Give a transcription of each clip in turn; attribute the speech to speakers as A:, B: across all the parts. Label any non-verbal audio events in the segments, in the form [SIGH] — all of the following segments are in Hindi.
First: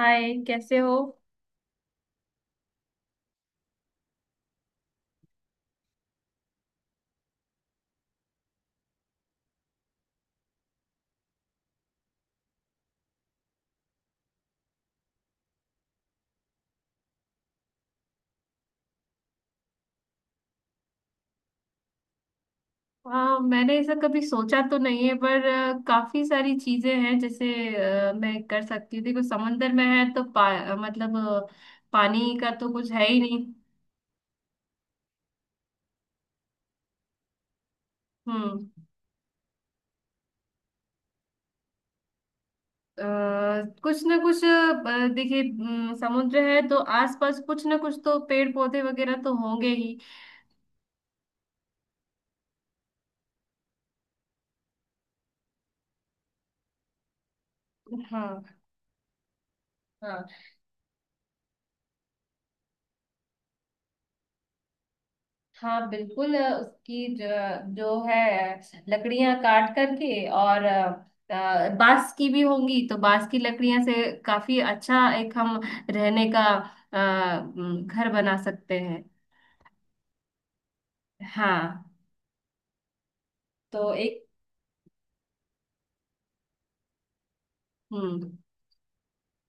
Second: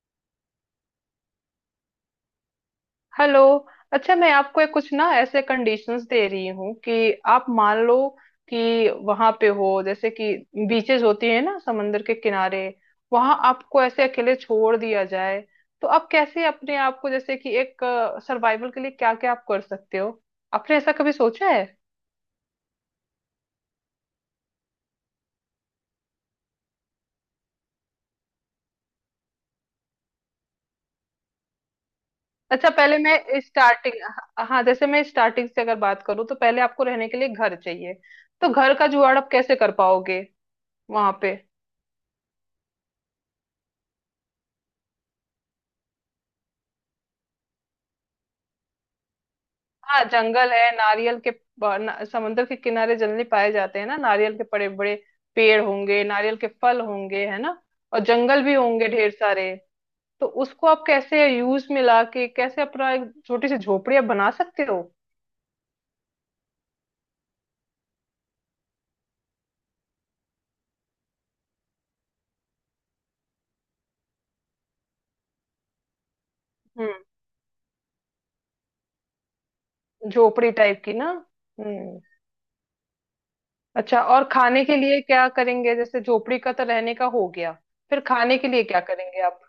A: हाय, कैसे हो?
B: हेलो। अच्छा, मैं आपको एक कुछ ना ऐसे कंडीशंस दे रही हूँ कि आप मान लो कि वहां पे हो, जैसे कि बीचेस होती है ना समंदर के किनारे, वहां आपको ऐसे अकेले छोड़ दिया जाए, तो आप कैसे अपने आप को जैसे कि एक सर्वाइवल के लिए क्या क्या आप कर सकते हो? आपने ऐसा कभी सोचा है?
A: हाँ, मैंने ऐसा कभी सोचा तो नहीं है, पर काफी सारी चीजें हैं। जैसे मैं कर सकती हूँ। देखो, समंदर में है तो पा, अ, मतलब अ, पानी का
B: अच्छा,
A: तो कुछ
B: पहले
A: है ही नहीं।
B: मैं स्टार्टिंग हाँ हाँ, जैसे मैं स्टार्टिंग से अगर बात करूँ तो पहले आपको रहने के लिए घर चाहिए। तो घर
A: हम्म।
B: का जुगाड़ आप कैसे कर पाओगे वहां पे?
A: अ, कुछ ना कुछ देखिए, समुद्र है तो आसपास कुछ ना कुछ तो पेड़ पौधे वगैरह तो होंगे ही।
B: हाँ, जंगल है। नारियल के ना, समुद्र के किनारे जनरली पाए जाते हैं ना नारियल के बड़े बड़े पेड़ होंगे, नारियल के फल होंगे, है ना? और जंगल
A: हाँ।
B: भी होंगे ढेर सारे।
A: हाँ।
B: तो उसको आप कैसे यूज में ला के, कैसे अपना एक छोटी सी झोपड़ी आप बना सकते हो?
A: हाँ, बिल्कुल। उसकी जो है, लकड़ियां काट करके, और बांस की भी होंगी तो बांस की लकड़ियां से काफी अच्छा एक हम रहने का
B: हम्म।
A: अ, घर बना सकते हैं।
B: झोपड़ी टाइप की ना।
A: हाँ।
B: हम्म।
A: तो
B: अच्छा,
A: एक...
B: और खाने के लिए क्या करेंगे? जैसे झोपड़ी का तो रहने का हो गया, फिर
A: हम्म।
B: खाने के लिए क्या करेंगे आप?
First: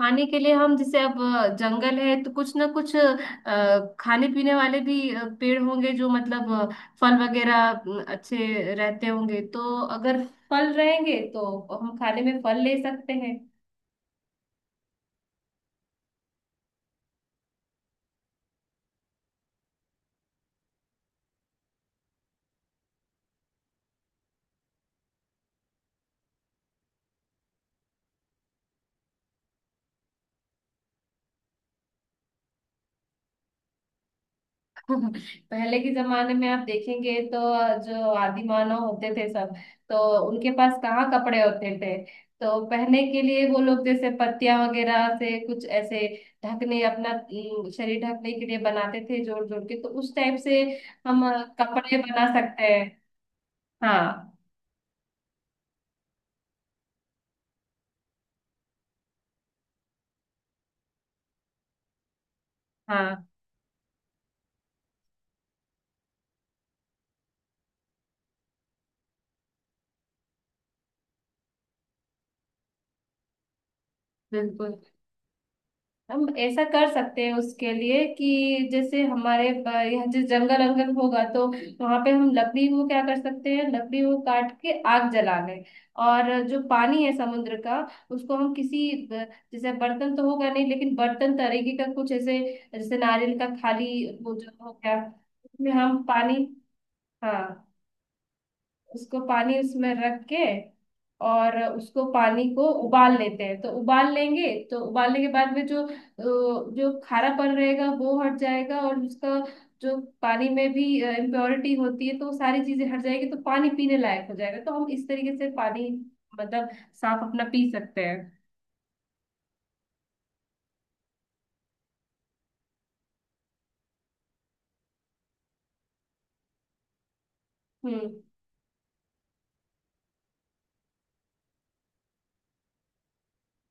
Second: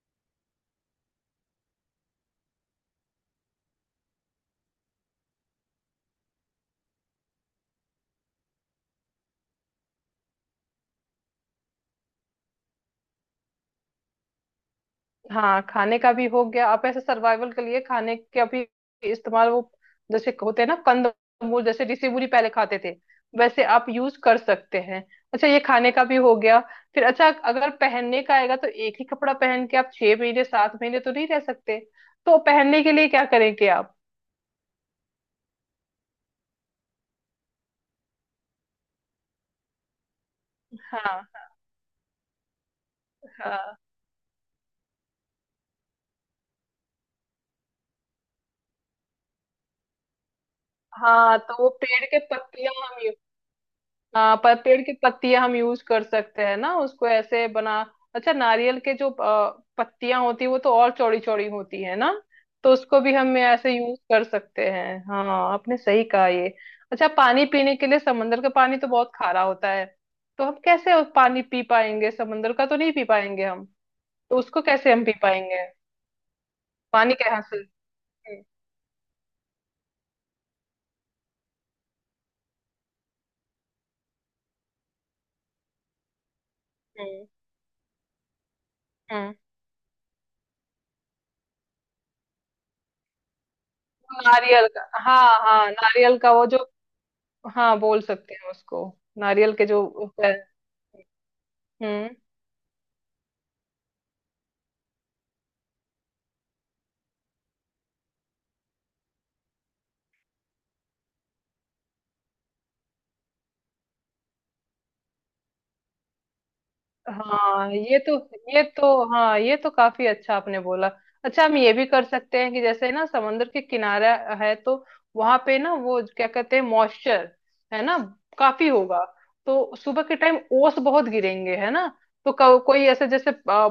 A: खाने के लिए हम जैसे अब जंगल है तो कुछ ना कुछ खाने पीने वाले भी पेड़ होंगे जो मतलब फल वगैरह अच्छे रहते होंगे। तो अगर फल रहेंगे तो हम खाने में फल ले सकते हैं।
B: हाँ, खाने का भी हो गया। आप ऐसे सर्वाइवल के लिए खाने के अभी इस्तेमाल, वो जैसे होते हैं ना कंद मूल, जैसे ऋषि मुनि पहले खाते थे, वैसे आप यूज कर सकते हैं। अच्छा, ये खाने का भी हो गया। फिर अच्छा, अगर पहनने का आएगा तो एक ही कपड़ा पहन के आप 6 महीने 7 महीने तो नहीं रह सकते। तो पहनने के लिए क्या करेंगे आप?
A: [LAUGHS] पहले के जमाने में आप देखेंगे तो जो आदि मानव होते थे सब, तो उनके पास कहाँ कपड़े
B: हाँ,
A: होते थे। तो पहनने के लिए वो
B: हाँ,
A: लोग जैसे पत्तियां वगैरह से कुछ ऐसे ढकने, अपना शरीर ढकने के लिए बनाते थे, जोड़ जोड़ के। तो उस टाइप से हम
B: हाँ, तो वो
A: कपड़े
B: पेड़ के
A: बना सकते
B: पत्तियां
A: हैं।
B: हम।
A: हाँ।
B: हाँ, पर पेड़ की पत्तियां हम यूज कर सकते हैं ना, उसको ऐसे बना। अच्छा, नारियल के जो पत्तियां होती है वो तो और चौड़ी चौड़ी होती है ना, तो उसको भी
A: हाँ,
B: हम ऐसे यूज कर सकते हैं। हाँ। आपने सही कहा ये। अच्छा, पानी पीने के लिए समंदर का पानी तो बहुत खारा होता है, तो हम कैसे उस पानी पी पाएंगे? समंदर का तो नहीं पी पाएंगे हम, तो उसको
A: बिल्कुल।
B: कैसे हम पी पाएंगे?
A: हम ऐसा कर
B: पानी
A: सकते
B: के
A: हैं
B: यहाँ से।
A: उसके लिए
B: हम्म।
A: कि, जैसे हमारे यहाँ जैसे जंगल अंगल होगा तो वहां पे हम लकड़ी को क्या कर सकते हैं, लकड़ी को काट के आग जला लें। और जो पानी है
B: हम्म।
A: समुद्र का, उसको हम किसी
B: हम्म।
A: जैसे बर्तन तो होगा नहीं, लेकिन बर्तन तरीके का कुछ ऐसे, जैसे नारियल का खाली वो जो
B: नारियल
A: हो
B: का,
A: गया,
B: हाँ हाँ,
A: उसमें हम
B: नारियल का
A: पानी...
B: वो जो।
A: हाँ।
B: हाँ, बोल सकते हैं उसको।
A: उसको
B: नारियल
A: पानी
B: के जो।
A: उसमें रख के, और उसको
B: हम्म।
A: पानी को उबाल लेते हैं। तो उबाल लेंगे, तो उबालने के बाद में जो जो खारापन रहेगा वो हट जाएगा, और उसका जो पानी में भी इम्प्योरिटी होती है, तो वो सारी चीजें हट जाएगी, तो पानी पीने लायक हो जाएगा। तो हम इस तरीके से पानी, मतलब साफ अपना पी
B: हाँ, ये
A: सकते
B: तो
A: हैं।
B: ये तो हाँ, ये तो काफी अच्छा आपने बोला। अच्छा, हम ये भी कर सकते हैं कि जैसे ना समुद्र के किनारा है, तो वहां पे ना वो क्या कहते हैं, मॉइस्चर, है ना?
A: हम्म।
B: काफी होगा। तो सुबह के टाइम ओस बहुत गिरेंगे, है ना? तो कोई ऐसे जैसे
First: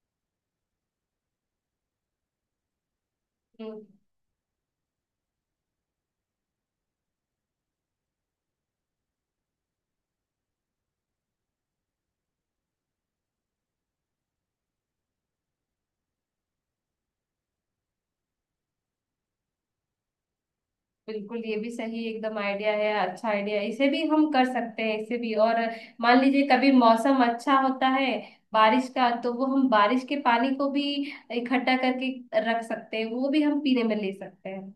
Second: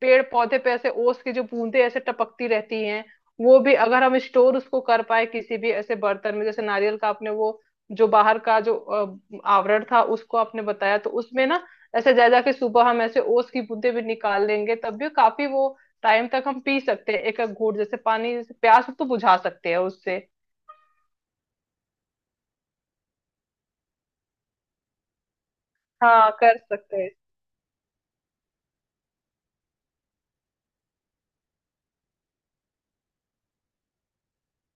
B: पेड़ पौधे पे ऐसे ओस की जो बूंदे ऐसे टपकती रहती हैं, वो भी
A: हम्म।
B: अगर हम स्टोर उसको कर पाए किसी भी ऐसे बर्तन में, जैसे नारियल का आपने वो जो बाहर का जो आवरण था, उसको आपने बताया, तो उसमें ना ऐसे जा जाके सुबह हम ऐसे ओस की बूंदें भी निकाल लेंगे, तब भी काफी वो टाइम तक हम पी सकते हैं, एक एक घूंट जैसे पानी, जैसे प्यास तो बुझा सकते हैं उससे।
A: बिल्कुल, ये भी सही एकदम आइडिया है, अच्छा आइडिया। इसे भी हम कर सकते हैं, इसे भी। और मान
B: हाँ,
A: लीजिए
B: कर
A: कभी
B: सकते हैं।
A: मौसम अच्छा होता है बारिश का, तो वो हम बारिश के पानी को भी इकट्ठा करके रख सकते हैं, वो भी हम पीने में ले सकते हैं।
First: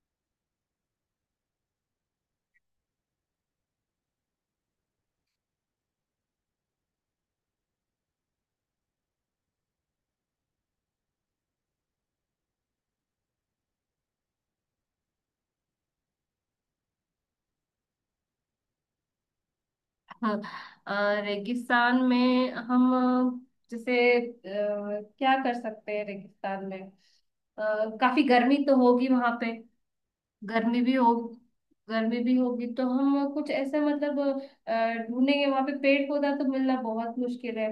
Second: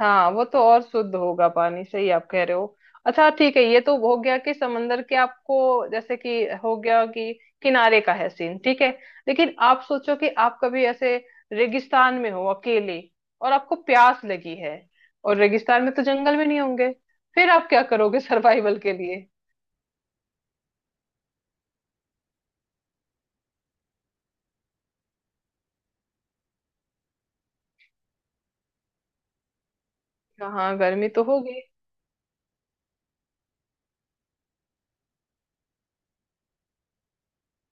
B: हाँ, वो तो और शुद्ध होगा पानी, सही आप कह रहे हो। अच्छा, ठीक है, ये तो हो गया कि समंदर के आपको, जैसे कि, हो गया कि किनारे का है सीन, ठीक है। लेकिन आप सोचो कि आप कभी ऐसे रेगिस्तान में हो अकेले, और आपको प्यास लगी है, और रेगिस्तान में तो जंगल में नहीं होंगे, फिर आप क्या करोगे [LAUGHS] सर्वाइवल के लिए?
A: हाँ। रेगिस्तान में हम जैसे क्या कर सकते हैं रेगिस्तान में? अ, काफी गर्मी तो होगी वहां पे।
B: हाँ,
A: गर्मी भी
B: गर्मी
A: हो...
B: तो होगी।
A: गर्मी भी होगी तो हम कुछ ऐसा, मतलब ढूंढेंगे। वहां पे पेड़ पौधा तो मिलना बहुत मुश्किल है।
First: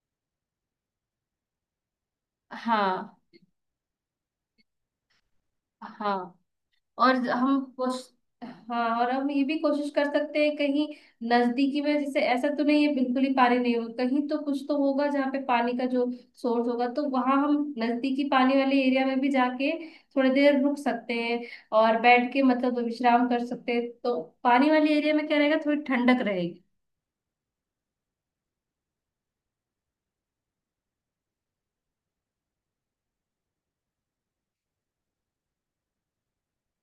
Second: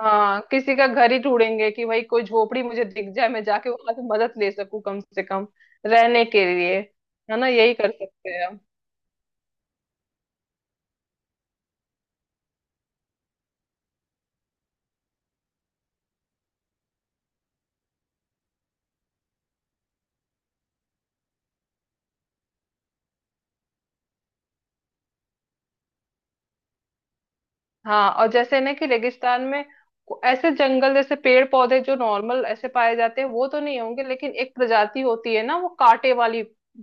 B: हाँ, किसी का घर ही ढूंढेंगे कि भाई कोई झोपड़ी मुझे दिख
A: हाँ।
B: जाए, मैं जाके वहां से मदद ले सकूं कम से कम,
A: हाँ।
B: रहने के लिए,
A: और
B: है ना?
A: हम
B: यही कर
A: कोश
B: सकते हैं।
A: हाँ, और हम ये भी कोशिश कर सकते हैं, कहीं नजदीकी में, जैसे ऐसा तो नहीं है बिल्कुल ही पानी नहीं होगा, कहीं तो कुछ तो होगा जहाँ पे पानी का जो सोर्स होगा। तो वहां हम नजदीकी पानी वाले एरिया में भी जाके थोड़ी देर रुक सकते हैं, और बैठ के मतलब विश्राम कर सकते हैं। तो पानी वाले एरिया में क्या रहेगा, थोड़ी ठंडक रहेगी।
B: हाँ, और जैसे ना कि रेगिस्तान में ऐसे जंगल जैसे पेड़ पौधे जो नॉर्मल ऐसे पाए जाते हैं वो तो नहीं होंगे, लेकिन एक प्रजाति होती है ना वो कांटे वाली।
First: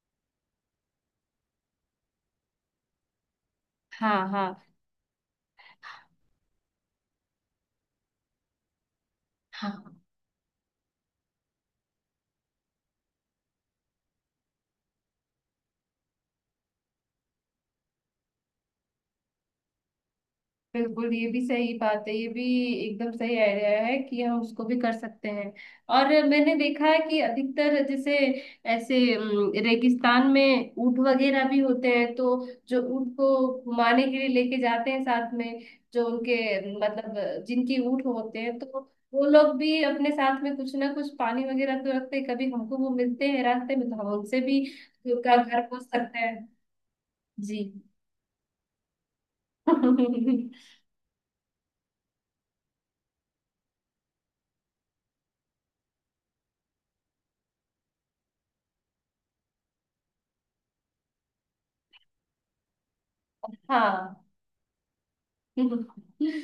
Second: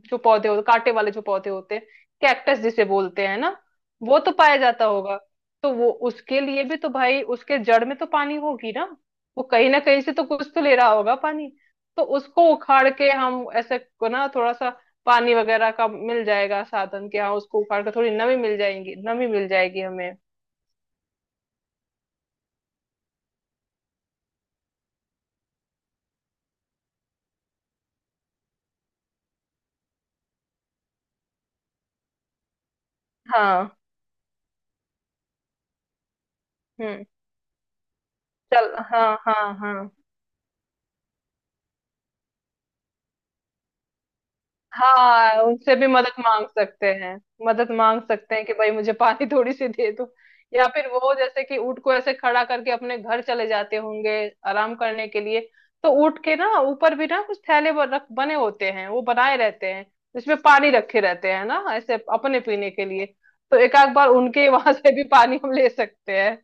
B: जो पौधे होते कांटे वाले जो पौधे होते हैं, कैक्टस जिसे बोलते हैं ना,
A: हाँ।
B: वो तो पाया
A: हाँ।
B: जाता होगा। तो वो उसके लिए भी तो भाई उसके जड़ में तो पानी होगी ना, वो कहीं ना
A: हाँ,
B: कहीं से तो कुछ तो ले रहा होगा पानी। तो उसको उखाड़ के हम ऐसे को ना, थोड़ा सा पानी वगैरह का मिल जाएगा साधन कि हाँ, उसको उखाड़ के थोड़ी नमी मिल जाएगी, नमी मिल जाएगी हमें।
A: बिल्कुल, ये भी सही बात है, ये भी एकदम सही आइडिया है कि हम उसको भी कर सकते हैं। और मैंने देखा है कि अधिकतर जैसे ऐसे रेगिस्तान में ऊँट वगैरह भी होते हैं। तो जो ऊँट को
B: हाँ।
A: घुमाने के लिए लेके जाते हैं साथ में, जो उनके,
B: हम्म।
A: मतलब जिनकी ऊँट होते हैं,
B: चल,
A: तो
B: हाँ
A: वो
B: हाँ
A: लोग भी
B: हाँ।
A: अपने साथ में कुछ ना कुछ पानी वगैरह तो रखते हैं। कभी हमको वो मिलते हैं रास्ते में तो हम उनसे भी
B: हाँ,
A: घर घर
B: उनसे
A: पूछ
B: भी
A: सकते
B: मदद मांग
A: हैं।
B: सकते हैं,
A: जी।
B: मदद मांग सकते हैं कि भाई मुझे पानी [LAUGHS] थोड़ी सी
A: [LAUGHS]
B: दे दो। या फिर वो जैसे कि ऊँट को ऐसे खड़ा करके अपने घर चले जाते होंगे आराम करने के लिए। तो ऊँट के ना ऊपर भी ना कुछ थैले रख बने होते हैं, वो बनाए रहते हैं जिसमें पानी रखे रहते हैं ना, ऐसे अपने पीने के लिए। तो एक आध बार
A: हाँ।
B: उनके [LAUGHS] वहां से भी पानी हम ले
A: [LAUGHS]
B: सकते हैं,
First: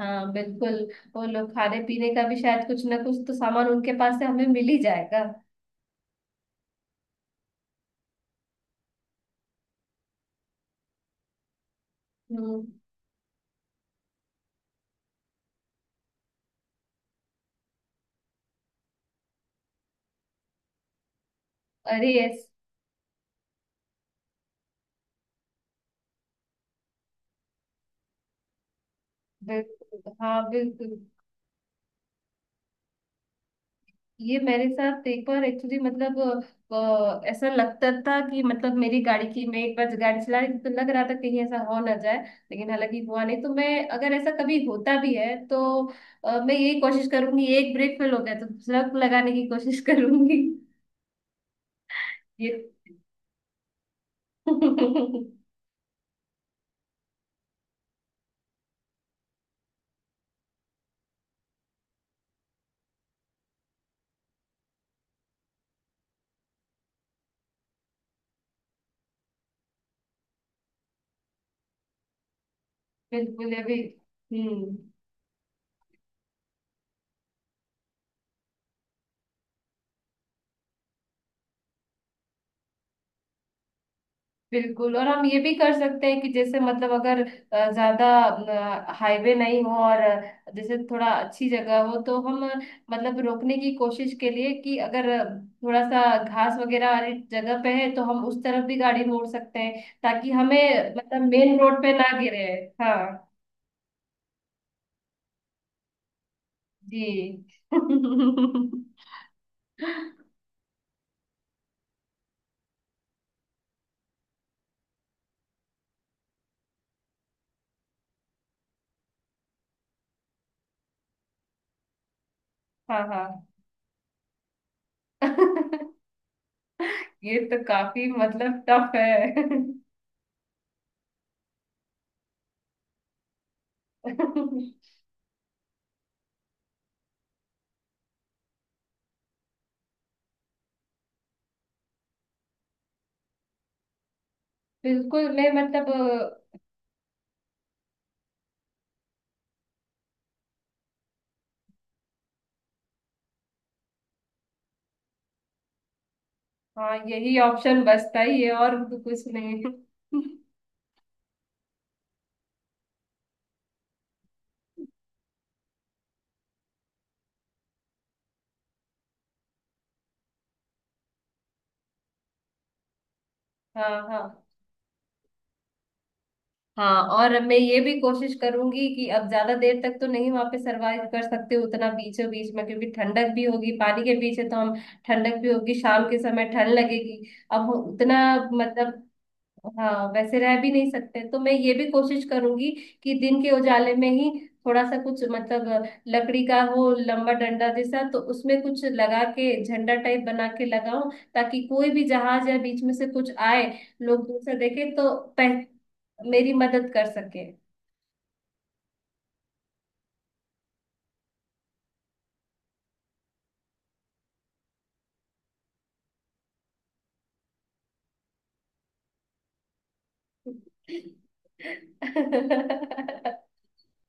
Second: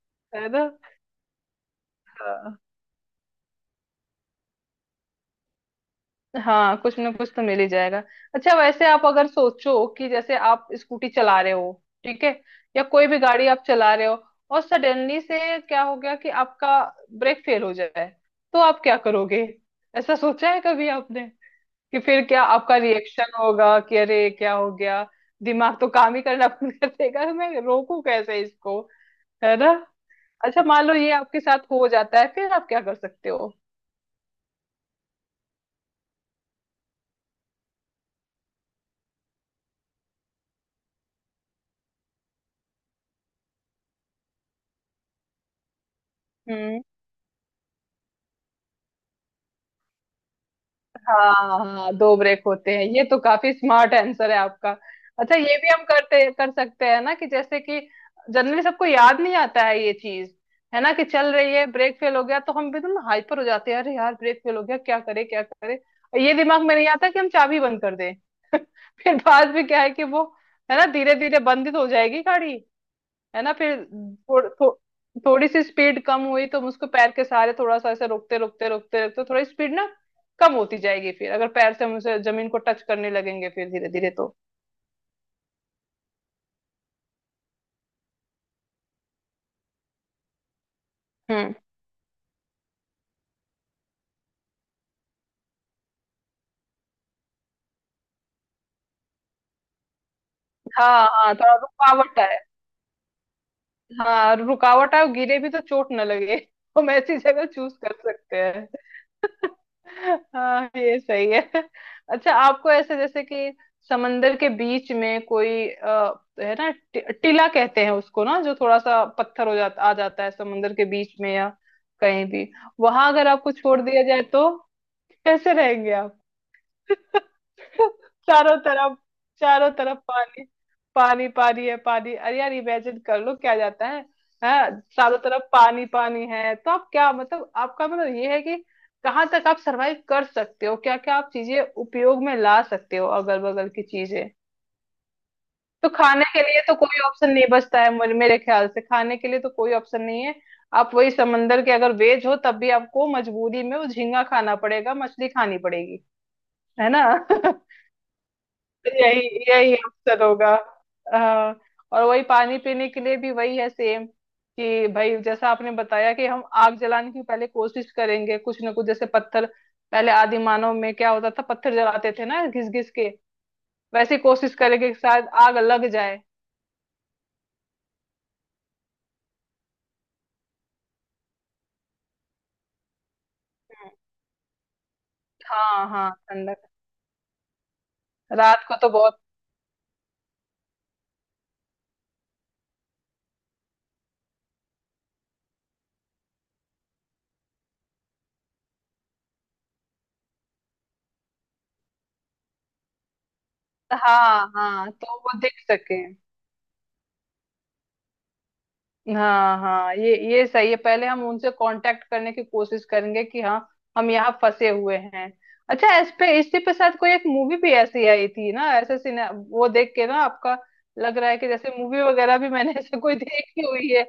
A: हाँ,
B: है
A: बिल्कुल। वो लोग खाने पीने का भी
B: ना?
A: शायद कुछ ना कुछ तो सामान उनके पास से हमें मिल ही जाएगा।
B: हाँ, कुछ ना कुछ तो मिल ही जाएगा। अच्छा, वैसे आप अगर सोचो कि जैसे आप स्कूटी चला रहे हो, ठीक है?
A: हम्म।
B: या कोई भी गाड़ी आप चला रहे हो, और सडनली से क्या हो गया कि आपका ब्रेक फेल हो जाए, तो आप क्या करोगे? ऐसा सोचा है कभी आपने? कि
A: अरे,
B: फिर क्या
A: यस।
B: आपका रिएक्शन होगा कि अरे क्या हो गया, दिमाग तो काम ही करना बंद कर देगा, मैं रोकू कैसे इसको, है ना?
A: बिल्कुल, हाँ,
B: अच्छा, मान लो
A: बिल्कुल।
B: ये आपके साथ हो जाता है, फिर आप क्या कर सकते हो?
A: ये मेरे साथ एक बार एक्चुअली, मतलब ऐसा लगता था कि, मतलब मेरी गाड़ी की, मैं एक बार गाड़ी चला रही थी तो लग रहा था कहीं ऐसा हो ना जाए। लेकिन हालांकि हुआ नहीं। तो मैं, अगर ऐसा कभी होता भी है तो मैं यही
B: हम्म।
A: कोशिश करूंगी, एक ब्रेक फेल हो गया तो दूसरा लगाने की कोशिश करूंगी।
B: हाँ हाँ, दो ब्रेक होते हैं, ये तो काफी स्मार्ट आंसर है आपका।
A: ये [LAUGHS]
B: अच्छा, ये भी हम करते कर सकते हैं ना कि जैसे कि, जनरली सबको याद नहीं आता है ये चीज, है ना, कि चल रही है ब्रेक फेल हो गया तो हम एकदम हाइपर हो जाते हैं, अरे यार ब्रेक फेल हो गया क्या करे क्या करे, और ये दिमाग में नहीं आता कि हम चाबी बंद कर दें। [LAUGHS] फिर बाद में क्या है कि वो, है ना, धीरे धीरे बंद ही तो हो जाएगी गाड़ी। है
A: बिल्कुल,
B: ना?
A: ये भी।
B: फिर
A: हम्म।
B: थोड़ी सी स्पीड कम हुई तो हम उसको पैर के सहारे थोड़ा सा ऐसे रोकते रोकते रोकते रोकते, थोड़ी स्पीड ना कम होती जाएगी, फिर अगर पैर से हम उसे जमीन को टच करने लगेंगे फिर धीरे धीरे तो।
A: बिल्कुल, और हम ये भी कर सकते हैं कि जैसे, मतलब अगर ज्यादा हाईवे नहीं हो, और जैसे थोड़ा अच्छी
B: हम्म।
A: जगह हो तो हम मतलब रोकने की कोशिश के लिए, कि अगर थोड़ा सा घास वगैरह वाली जगह पे है तो हम उस तरफ भी गाड़ी मोड़ सकते हैं, ताकि हमें,
B: हाँ
A: मतलब
B: हाँ, थोड़ा
A: मेन रोड पे ना
B: रुकावट है।
A: गिरे। हाँ।
B: हाँ, रुकावट आए और गिरे भी तो चोट न लगे, [LAUGHS] हम
A: जी।
B: ऐसी जगह चूज कर
A: [LAUGHS]
B: सकते हैं। [LAUGHS] हाँ, ये सही है। [LAUGHS] अच्छा, आपको ऐसे जैसे कि समंदर के बीच में कोई है ना, टीला कहते हैं उसको ना, जो थोड़ा सा पत्थर हो जाता आ जाता है समंदर के बीच में या कहीं भी,
A: हाँ।
B: वहां अगर
A: हाँ।
B: आपको छोड़ दिया जाए तो? कैसे रहेंगे
A: [LAUGHS]
B: आप?
A: ये तो
B: [LAUGHS]
A: काफी
B: चारों
A: मतलब टफ
B: तरफ,
A: है।
B: चारों तरफ पानी, पानी पानी है पानी, अरे यार, इमेजिन कर लो क्या जाता है। हाँ,
A: [LAUGHS]
B: चारों तरफ पानी पानी है। तो आप क्या मतलब, आपका मतलब ये है कि कहाँ तक आप सरवाइव कर सकते हो, क्या क्या आप चीजें उपयोग में ला सकते हो अगल बगल की चीजें।
A: बिल्कुल, मैं मतलब
B: तो खाने के लिए तो कोई ऑप्शन नहीं बचता है, मेरे ख्याल से खाने के लिए तो कोई ऑप्शन नहीं है। आप वही समंदर के अगर वेज हो तब भी आपको मजबूरी में वो झींगा खाना पड़ेगा, मछली खानी पड़ेगी। है
A: हाँ,
B: ना?
A: यही
B: [LAUGHS]
A: ऑप्शन बचता ही है, और तो कुछ
B: यही
A: नहीं है।
B: यही अवसर होगा। हाँ, और वही पानी पीने के लिए भी वही है सेम, कि भाई जैसा आपने बताया कि हम आग जलाने की पहले कोशिश करेंगे, कुछ ना कुछ जैसे पत्थर, पहले आदि मानव में क्या होता था पत्थर जलाते थे ना घिस घिस के,
A: हाँ।
B: वैसे
A: हाँ।
B: कोशिश करेंगे कि शायद आग लग जाए।
A: हाँ, और मैं ये भी कोशिश करूंगी कि अब ज्यादा देर तक तो नहीं वहां पे सरवाइव कर सकते, उतना बीचों बीच में, क्योंकि ठंडक भी होगी,
B: हम्म,
A: पानी के पीछे तो हम... ठंडक भी होगी,
B: हाँ
A: शाम
B: हाँ,
A: के समय
B: ठंडक।
A: ठंड लगेगी। अब उतना
B: रात को तो
A: मतलब,
B: बहुत।
A: हाँ वैसे रह भी नहीं सकते। तो मैं ये भी कोशिश करूंगी कि दिन के उजाले में ही थोड़ा सा कुछ, मतलब लकड़ी का वो लंबा डंडा जैसा, तो उसमें कुछ लगा के झंडा टाइप बना के लगाऊं, ताकि कोई भी जहाज या बीच में से कुछ आए, लोग दूर
B: हाँ
A: से देखे
B: हाँ,
A: तो
B: तो वो देख सके।
A: मेरी मदद कर सके।
B: हाँ हाँ, ये सही है, पहले हम उनसे कांटेक्ट करने की कोशिश करेंगे कि हाँ, हम यहाँ फंसे हुए हैं। अच्छा, इस पे इसी पे शायद कोई एक मूवी भी ऐसी आई थी ना ऐसे, सिने वो देख के ना आपका लग रहा है कि जैसे मूवी वगैरह भी मैंने
A: [LAUGHS]
B: [LAUGHS] ऐसे कोई देखी हुई है।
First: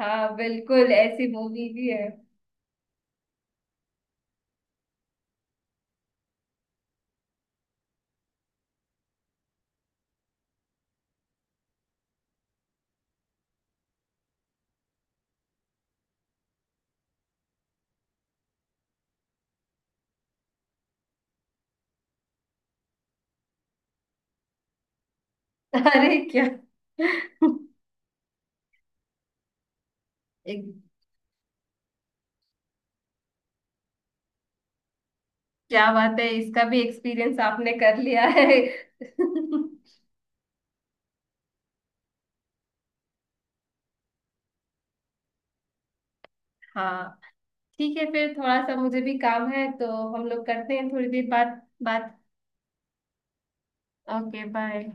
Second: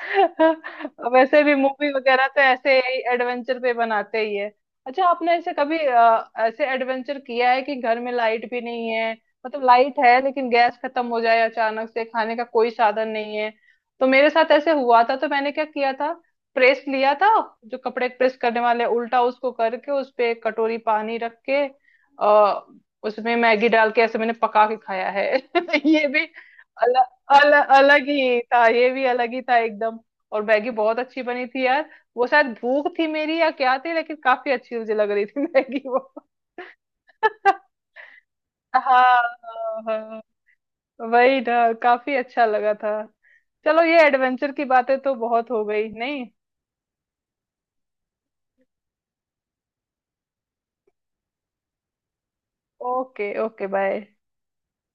A: हाँ, बिल्कुल,
B: [LAUGHS]
A: ऐसी
B: वैसे भी
A: मूवी भी
B: मूवी
A: है।
B: वगैरह तो ऐसे ही एडवेंचर पे बनाते ही है। अच्छा, आपने ऐसे कभी ऐसे एडवेंचर किया है कि घर में लाइट भी नहीं है, मतलब लाइट है लेकिन गैस खत्म हो जाए अचानक से, खाने का कोई साधन नहीं है? तो मेरे साथ ऐसे हुआ था तो मैंने क्या किया था, प्रेस लिया था, जो कपड़े प्रेस करने वाले, उल्टा उसको करके उस पे एक कटोरी पानी रख के आ, उसमें मैगी डाल के ऐसे मैंने पका के खाया है। [LAUGHS] ये
A: अरे,
B: भी
A: क्या!
B: अलग, अलग
A: [LAUGHS]
B: अलग ही था, ये भी अलग ही था एकदम। और
A: एक...
B: मैगी बहुत अच्छी बनी थी यार, वो शायद भूख थी मेरी या क्या थी, लेकिन काफी अच्छी मुझे लग रही थी मैगी
A: क्या
B: वो।
A: बात है, इसका भी एक्सपीरियंस आपने
B: [LAUGHS]
A: कर लिया है!
B: हाँ।
A: [LAUGHS]
B: हाँ। वही ना, काफी अच्छा लगा था। चलो, ये एडवेंचर की बातें तो बहुत हो गई, नहीं?
A: हाँ। ठीक है, फिर थोड़ा सा मुझे भी काम है, तो हम लोग करते हैं थोड़ी देर बाद बात।
B: Okay, okay, bye.
A: Okay, bye.